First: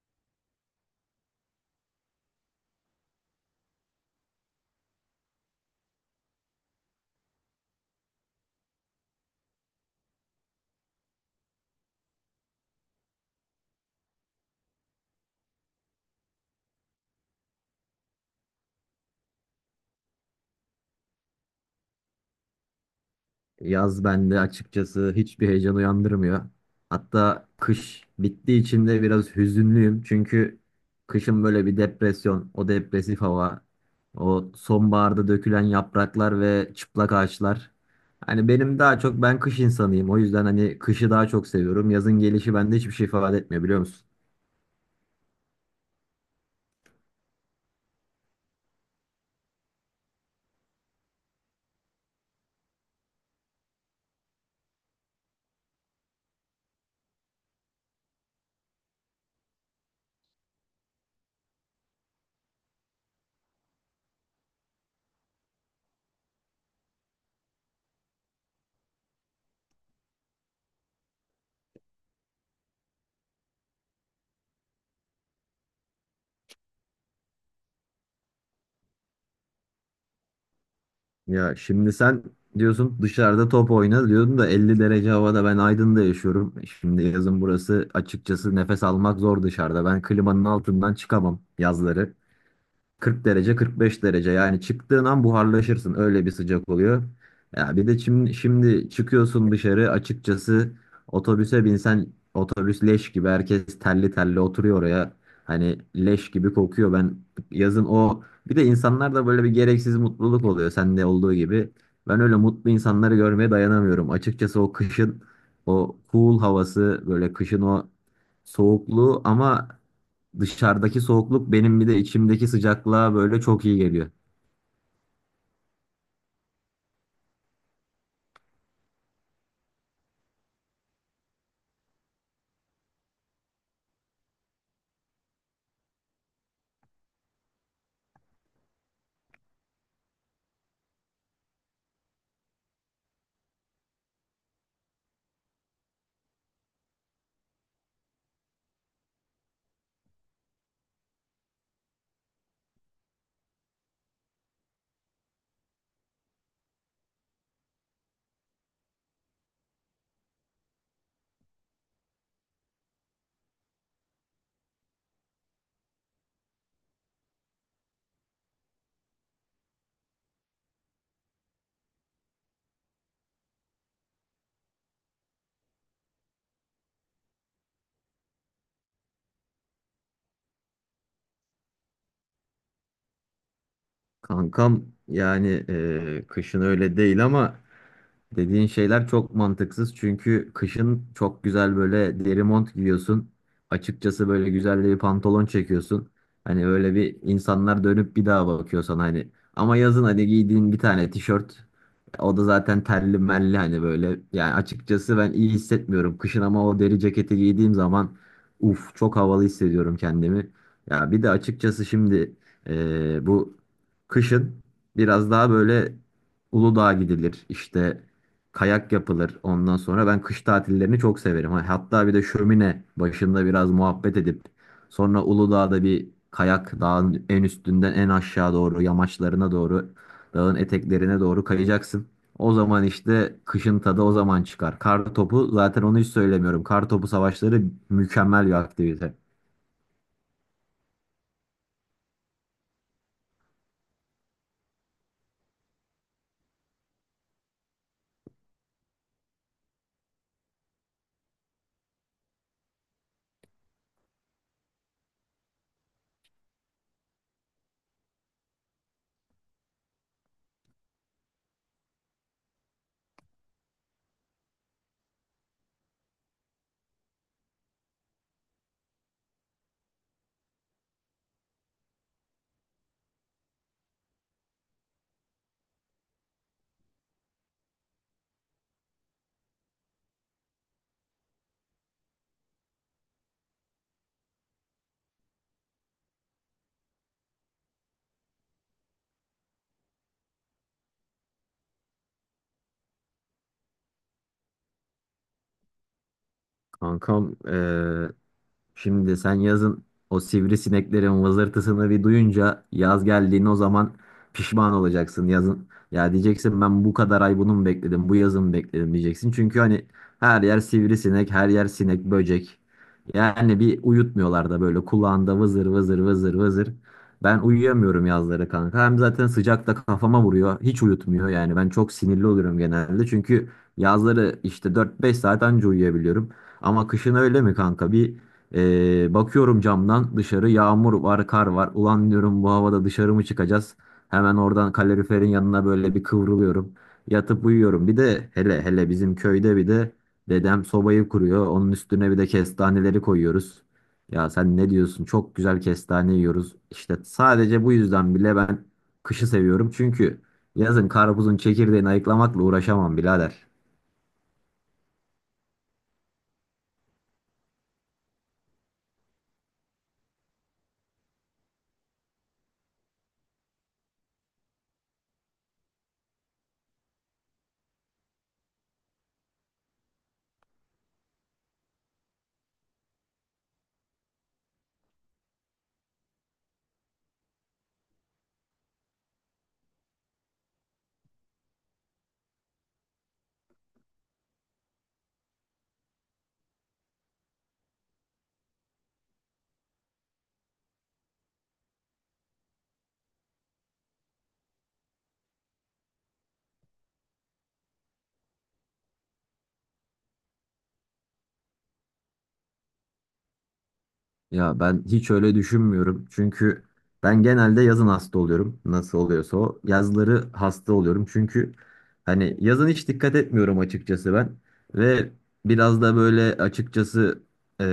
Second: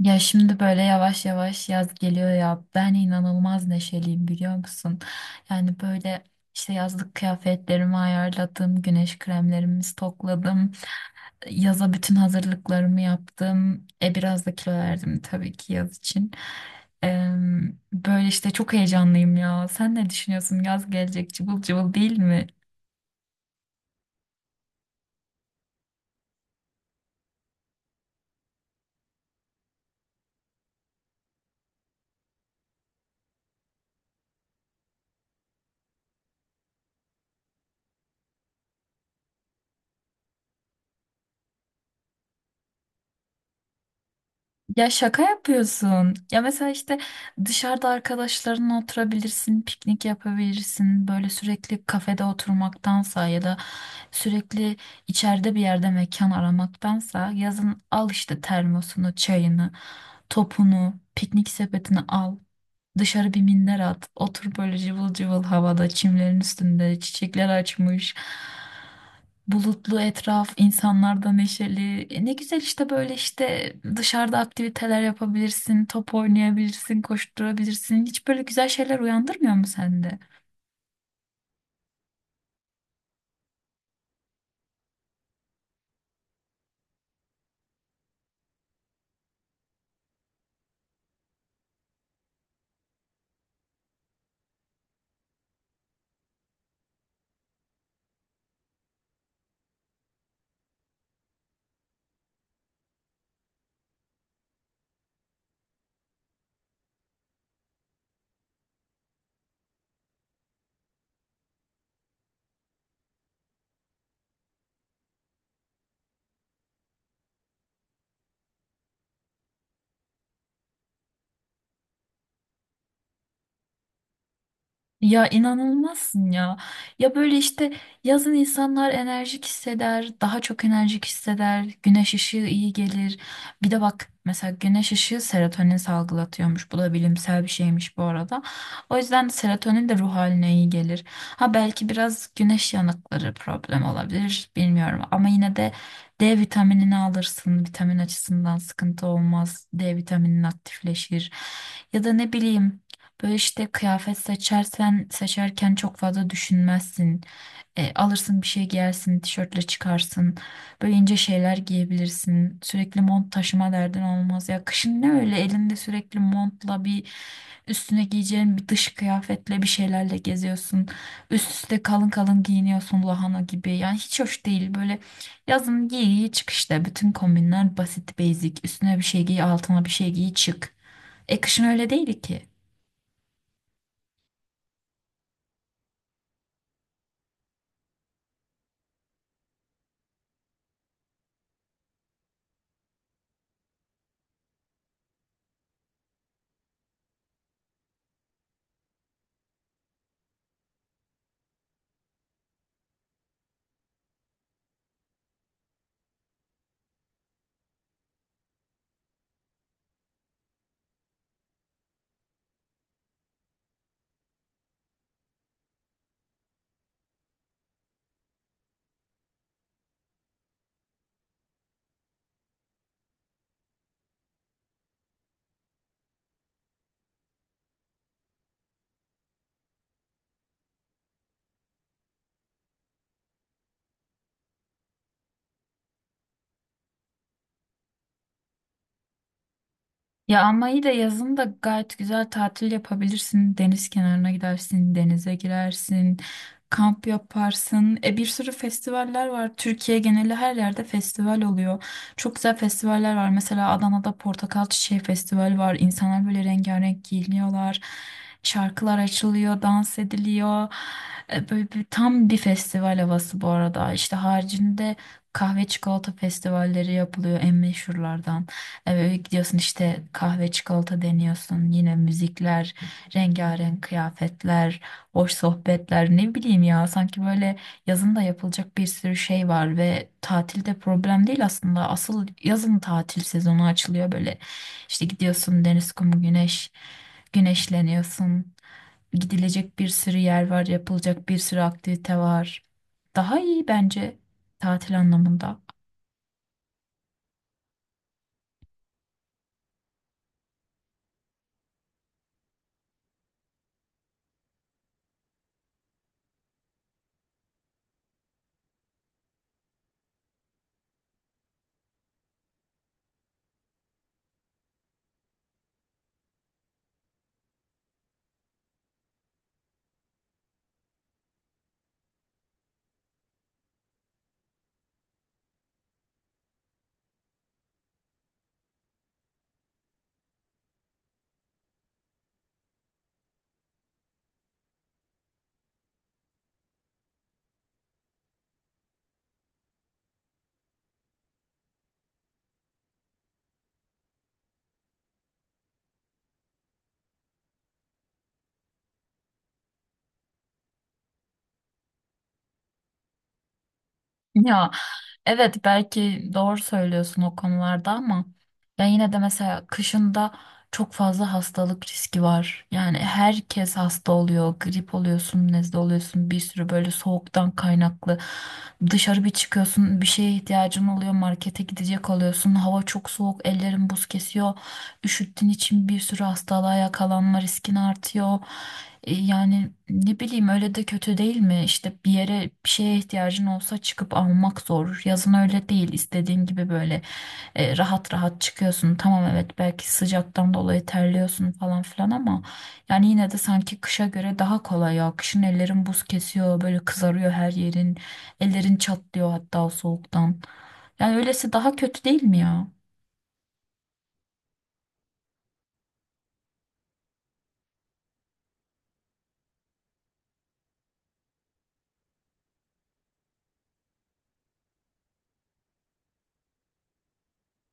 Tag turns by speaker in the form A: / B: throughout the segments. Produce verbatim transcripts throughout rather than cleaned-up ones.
A: Ya şimdi böyle yavaş yavaş yaz geliyor ya. Ben inanılmaz neşeliyim biliyor musun? Yani böyle işte yazlık kıyafetlerimi ayarladım, güneş kremlerimi stokladım. Yaza bütün hazırlıklarımı yaptım. E biraz da kilo verdim tabii ki yaz için. Eee, Böyle işte çok heyecanlıyım ya. Sen ne düşünüyorsun? Yaz gelecek cıvıl cıvıl değil mi?
B: Yaz bende açıkçası hiçbir heyecan uyandırmıyor. Hatta kış bittiği için de biraz hüzünlüyüm. Çünkü kışın böyle bir depresyon, o depresif hava, o sonbaharda dökülen yapraklar ve çıplak ağaçlar. Hani benim daha çok ben kış insanıyım. O yüzden hani kışı daha çok seviyorum. Yazın gelişi bende hiçbir şey ifade etmiyor, biliyor musun?
A: Ya şaka yapıyorsun. Ya mesela işte dışarıda arkadaşlarınla oturabilirsin, piknik yapabilirsin. Böyle sürekli kafede oturmaktansa ya da sürekli içeride bir yerde mekan aramaktansa yazın al işte termosunu, çayını, topunu, piknik sepetini al. Dışarı bir minder at. Otur böyle cıvıl cıvıl havada, çimlerin üstünde, çiçekler açmış. Bulutlu etraf, insanlar da neşeli. E, ne güzel işte böyle işte dışarıda aktiviteler yapabilirsin, top oynayabilirsin, koşturabilirsin. Hiç böyle güzel şeyler uyandırmıyor mu sende?
B: Ya şimdi sen diyorsun dışarıda top oyna diyordun da elli derece havada, ben Aydın'da yaşıyorum. Şimdi yazın burası açıkçası nefes almak zor dışarıda. Ben klimanın altından çıkamam yazları. kırk derece kırk beş derece, yani çıktığın an buharlaşırsın, öyle bir sıcak oluyor. Ya bir de şimdi, şimdi çıkıyorsun dışarı. Açıkçası otobüse binsen otobüs leş gibi, herkes telli telli oturuyor oraya. Hani leş gibi kokuyor. Ben yazın o, bir de insanlar da böyle bir gereksiz mutluluk oluyor, sende olduğu gibi. Ben öyle mutlu insanları görmeye dayanamıyorum. Açıkçası o kışın o cool havası, böyle kışın o soğukluğu, ama dışarıdaki soğukluk benim bir de içimdeki sıcaklığa böyle çok iyi geliyor.
A: Ya inanılmazsın ya. Ya böyle işte yazın insanlar enerjik hisseder, daha çok enerjik hisseder, güneş ışığı iyi gelir. Bir de bak mesela güneş ışığı serotonin salgılatıyormuş. Bu da bilimsel bir şeymiş bu arada. O yüzden serotonin de ruh haline iyi gelir. Ha belki biraz güneş yanıkları problem olabilir bilmiyorum ama yine de D vitaminini alırsın. Vitamin açısından sıkıntı olmaz. D vitaminin aktifleşir. Ya da ne bileyim, böyle işte kıyafet seçersen seçerken çok fazla düşünmezsin. E, alırsın bir şey giyersin, tişörtle çıkarsın. Böyle ince şeyler giyebilirsin. Sürekli mont taşıma derdin olmaz. Ya kışın ne öyle elinde sürekli montla bir üstüne giyeceğin bir dış kıyafetle bir şeylerle geziyorsun. Üst üste kalın kalın giyiniyorsun lahana gibi. Yani hiç hoş değil böyle yazın giy giy çık işte. Bütün kombinler basit basic. Üstüne bir şey giy altına bir şey giy çık. E kışın öyle değil ki.
B: Kankam, yani e, kışın öyle değil, ama dediğin şeyler çok mantıksız, çünkü kışın çok güzel böyle deri mont giyiyorsun. Açıkçası böyle güzel de bir pantolon çekiyorsun. Hani öyle bir, insanlar dönüp bir daha bakıyor sana hani. Ama yazın hani giydiğin bir tane tişört, o da zaten terli melli hani böyle. Yani açıkçası ben iyi hissetmiyorum kışın, ama o deri ceketi giydiğim zaman uf, çok havalı hissediyorum kendimi. Ya bir de açıkçası şimdi eee, bu kışın biraz daha böyle Uludağ'a gidilir işte, kayak yapılır ondan sonra. Ben kış tatillerini çok severim. Ha, hatta bir de şömine başında biraz muhabbet edip sonra Uludağ'da bir kayak, dağın en üstünden en aşağı doğru, yamaçlarına doğru, dağın eteklerine doğru kayacaksın. O zaman işte kışın tadı o zaman çıkar. Kar topu, zaten onu hiç söylemiyorum. Kar topu savaşları mükemmel bir aktivite.
A: Ya ama iyi de yazın da gayet güzel tatil yapabilirsin. Deniz kenarına gidersin, denize girersin, kamp yaparsın. E bir sürü festivaller var. Türkiye geneli her yerde festival oluyor. Çok güzel festivaller var. Mesela Adana'da Portakal Çiçeği Festivali var. İnsanlar böyle rengarenk giyiniyorlar. Şarkılar açılıyor, dans ediliyor. E, böyle bir- tam bir festival havası bu arada. İşte haricinde kahve çikolata festivalleri yapılıyor en meşhurlardan. Ee, gidiyorsun işte kahve çikolata deniyorsun. Yine müzikler, rengarenk kıyafetler, hoş sohbetler ne bileyim ya. Sanki böyle yazın da yapılacak bir sürü şey var ve tatilde problem değil aslında. Asıl yazın tatil sezonu açılıyor böyle. İşte gidiyorsun deniz, kum, güneş, güneşleniyorsun. Gidilecek bir sürü yer var, yapılacak bir sürü aktivite var. Daha iyi bence tatil anlamında.
B: Kankam eee, şimdi sen yazın o sivrisineklerin vızırtısını bir duyunca, yaz geldiğini o zaman pişman olacaksın yazın. Ya diyeceksin, ben bu kadar ay bunu mu bekledim, bu yazı mı bekledim diyeceksin. Çünkü hani her yer sivrisinek, her yer sinek böcek. Yani bir uyutmuyorlar da, böyle kulağında vızır vızır vızır vızır. Ben uyuyamıyorum yazları kanka. Hem zaten sıcak da kafama vuruyor. Hiç uyutmuyor yani. Ben çok sinirli oluyorum genelde. Çünkü yazları işte dört beş saat anca uyuyabiliyorum. Ama kışın öyle mi kanka? Bir, e, bakıyorum camdan dışarı, yağmur var, kar var. Ulan diyorum, bu havada dışarı mı çıkacağız? Hemen oradan kaloriferin yanına böyle bir kıvrılıyorum. Yatıp uyuyorum. Bir de hele hele bizim köyde bir de dedem sobayı kuruyor. Onun üstüne bir de kestaneleri koyuyoruz. Ya sen ne diyorsun? Çok güzel kestane yiyoruz. İşte sadece bu yüzden bile ben kışı seviyorum. Çünkü yazın karpuzun çekirdeğini ayıklamakla uğraşamam birader.
A: Ya evet belki doğru söylüyorsun o konularda ama ya yine de mesela kışında çok fazla hastalık riski var. Yani herkes hasta oluyor, grip oluyorsun, nezle oluyorsun, bir sürü böyle soğuktan kaynaklı. Dışarı bir çıkıyorsun, bir şeye ihtiyacın oluyor, markete gidecek oluyorsun, hava çok soğuk, ellerin buz kesiyor. Üşüttüğün için bir sürü hastalığa yakalanma riskin artıyor. E, Yani ne bileyim öyle de kötü değil mi? İşte bir yere bir şeye ihtiyacın olsa çıkıp almak zor. Yazın öyle değil. İstediğin gibi böyle e, rahat rahat çıkıyorsun. Tamam evet belki sıcaktan dolayı terliyorsun falan filan ama yani yine de sanki kışa göre daha kolay ya. Kışın ellerin buz kesiyor, böyle kızarıyor her yerin. Ellerin çatlıyor hatta o soğuktan. Yani öylesi daha kötü değil mi ya?
B: Ya ben hiç öyle düşünmüyorum. Çünkü ben genelde yazın hasta oluyorum. Nasıl oluyorsa o. Yazları hasta oluyorum. Çünkü hani yazın hiç dikkat etmiyorum açıkçası ben. Ve biraz da böyle açıkçası eee,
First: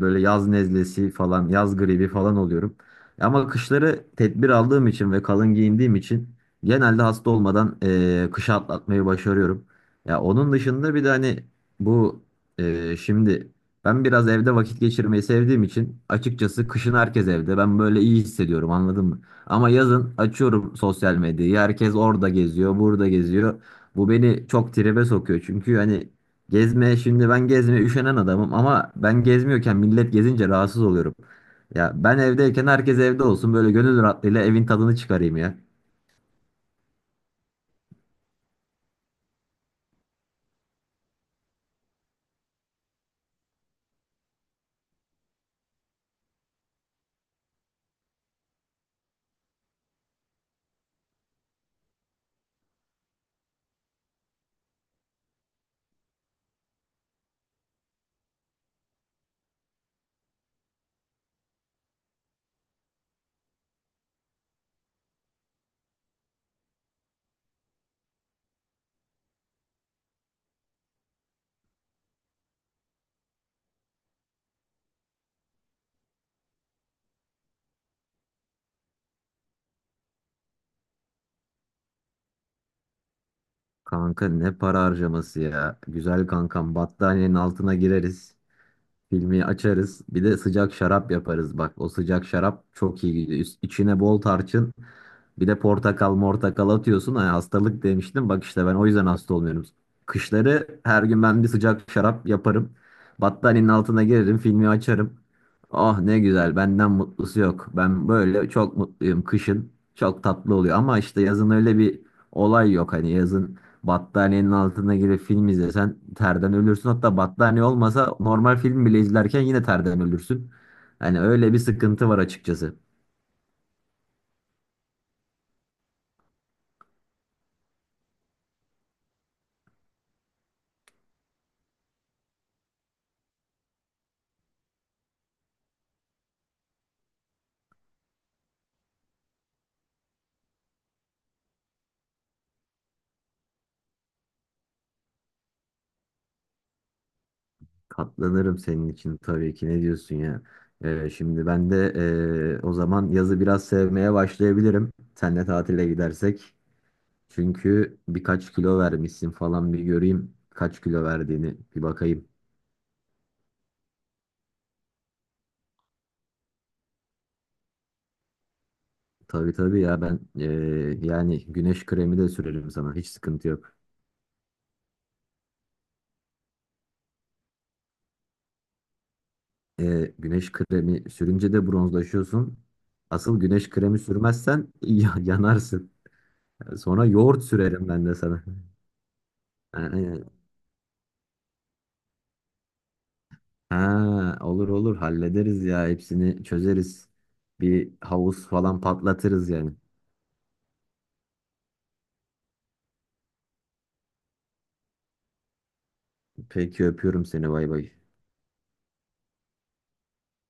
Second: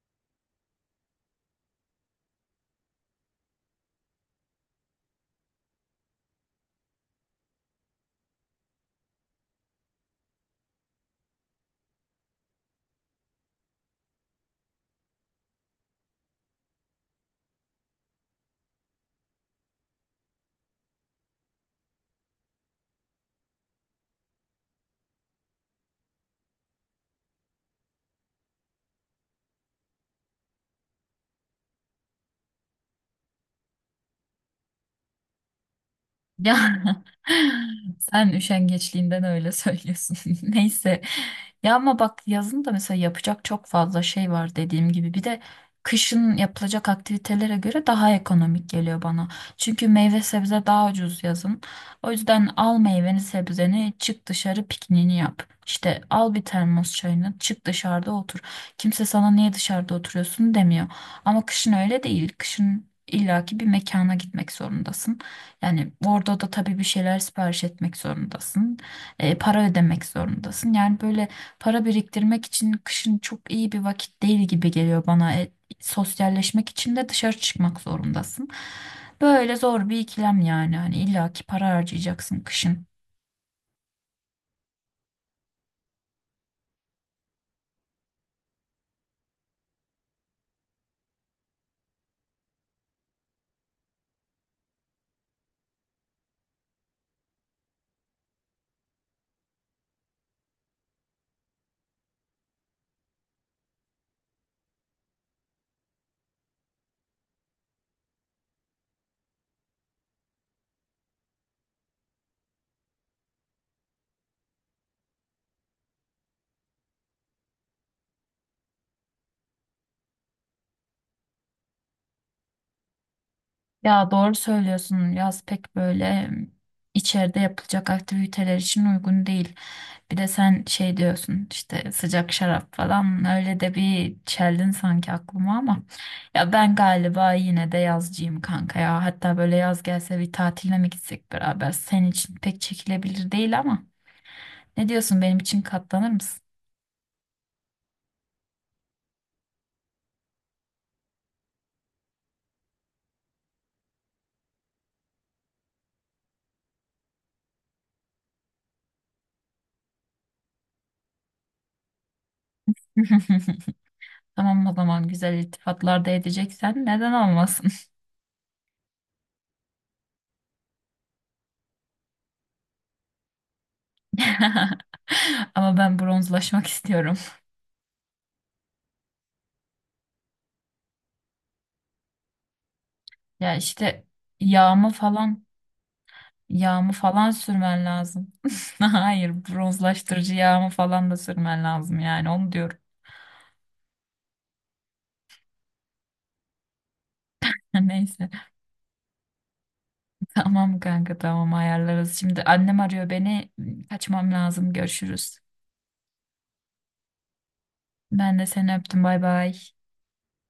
B: böyle yaz nezlesi falan, yaz gribi falan oluyorum. Ama kışları tedbir aldığım için ve kalın giyindiğim için genelde hasta olmadan eee kışı atlatmayı başarıyorum. Ya onun dışında bir de hani bu eee, şimdi... Ben biraz evde vakit geçirmeyi sevdiğim için açıkçası, kışın herkes evde. Ben böyle iyi hissediyorum, anladın mı? Ama yazın açıyorum sosyal medyayı. Herkes orada geziyor, burada geziyor. Bu beni çok tribe sokuyor. Çünkü hani gezmeye şimdi ben gezmeye üşenen adamım, ama ben gezmiyorken millet gezince rahatsız oluyorum. Ya ben evdeyken herkes evde olsun, böyle gönül rahatlığıyla evin tadını çıkarayım ya.
A: Ya sen üşengeçliğinden öyle söylüyorsun. Neyse. Ya ama bak yazın da mesela yapacak çok fazla şey var dediğim gibi. Bir de kışın yapılacak aktivitelere göre daha ekonomik geliyor bana. Çünkü meyve sebze daha ucuz yazın. O yüzden al meyveni sebzeni çık dışarı pikniğini yap. İşte al bir termos çayını çık dışarıda otur. Kimse sana niye dışarıda oturuyorsun demiyor. Ama kışın öyle değil. Kışın illaki bir mekana gitmek zorundasın. Yani orada da tabii bir şeyler sipariş etmek zorundasın. E, para ödemek zorundasın. Yani böyle para biriktirmek için kışın çok iyi bir vakit değil gibi geliyor bana. E, sosyalleşmek için de dışarı çıkmak zorundasın. Böyle zor bir ikilem yani. Hani illaki para harcayacaksın kışın.
B: Kanka, ne para harcaması ya. Güzel kankam, battaniyenin altına gireriz. Filmi açarız. Bir de sıcak şarap yaparız. Bak, o sıcak şarap çok iyi gidiyor. Üst- İçine bol tarçın. Bir de portakal mortakal atıyorsun. Hani hastalık demiştim. Bak, işte ben o yüzden hasta olmuyorum. Kışları her gün ben bir sıcak şarap yaparım. Battaniyenin altına girerim. Filmi açarım. Ah, ne güzel. Benden mutlusu yok. Ben böyle çok mutluyum kışın. Çok tatlı oluyor. Ama işte yazın öyle bir olay yok. Hani yazın battaniyenin altına girip film izlesen terden ölürsün. Hatta battaniye olmasa normal film bile izlerken yine terden ölürsün. Hani öyle bir sıkıntı var açıkçası.
A: Ya doğru söylüyorsun. Yaz pek böyle mm, içeride yapılacak aktiviteler için uygun değil. Bir de sen şey diyorsun işte sıcak şarap falan öyle de bir çeldin sanki aklıma ama ya ben galiba yine de yazcıyım kanka ya. Hatta böyle yaz gelse bir tatile mi gitsek beraber? Senin için pek çekilebilir değil ama ne diyorsun benim için katlanır mısın?
B: Katlanırım senin için tabii ki, ne diyorsun ya. Ee, şimdi ben de ee, o zaman yazı biraz sevmeye başlayabilirim. Senle tatile gidersek. Çünkü birkaç kilo vermişsin falan, bir göreyim. Kaç kilo verdiğini bir bakayım.
A: Tamam o zaman güzel iltifatlar da edeceksen neden olmasın?
B: Tabii tabii ya, ben ee, yani güneş kremi de sürerim sana. Hiç sıkıntı yok.
A: Ama ben bronzlaşmak istiyorum.
B: E, güneş kremi sürünce de bronzlaşıyorsun. Asıl
A: Ya
B: güneş kremi
A: işte
B: sürmezsen
A: yağımı
B: ya-
A: falan
B: yanarsın.
A: yağımı
B: Sonra
A: falan
B: yoğurt
A: sürmen
B: sürerim ben de
A: lazım.
B: sana.
A: Hayır,
B: Yani,
A: bronzlaştırıcı yağımı falan da sürmen lazım yani onu diyorum.
B: ha, olur olur hallederiz ya, hepsini çözeriz. Bir
A: Neyse.
B: havuz falan patlatırız yani.
A: Tamam kanka tamam ayarlarız. Şimdi annem arıyor beni. Kaçmam lazım. Görüşürüz.
B: Peki, öpüyorum seni, bay bay.
A: Ben de seni öptüm. Bay bay.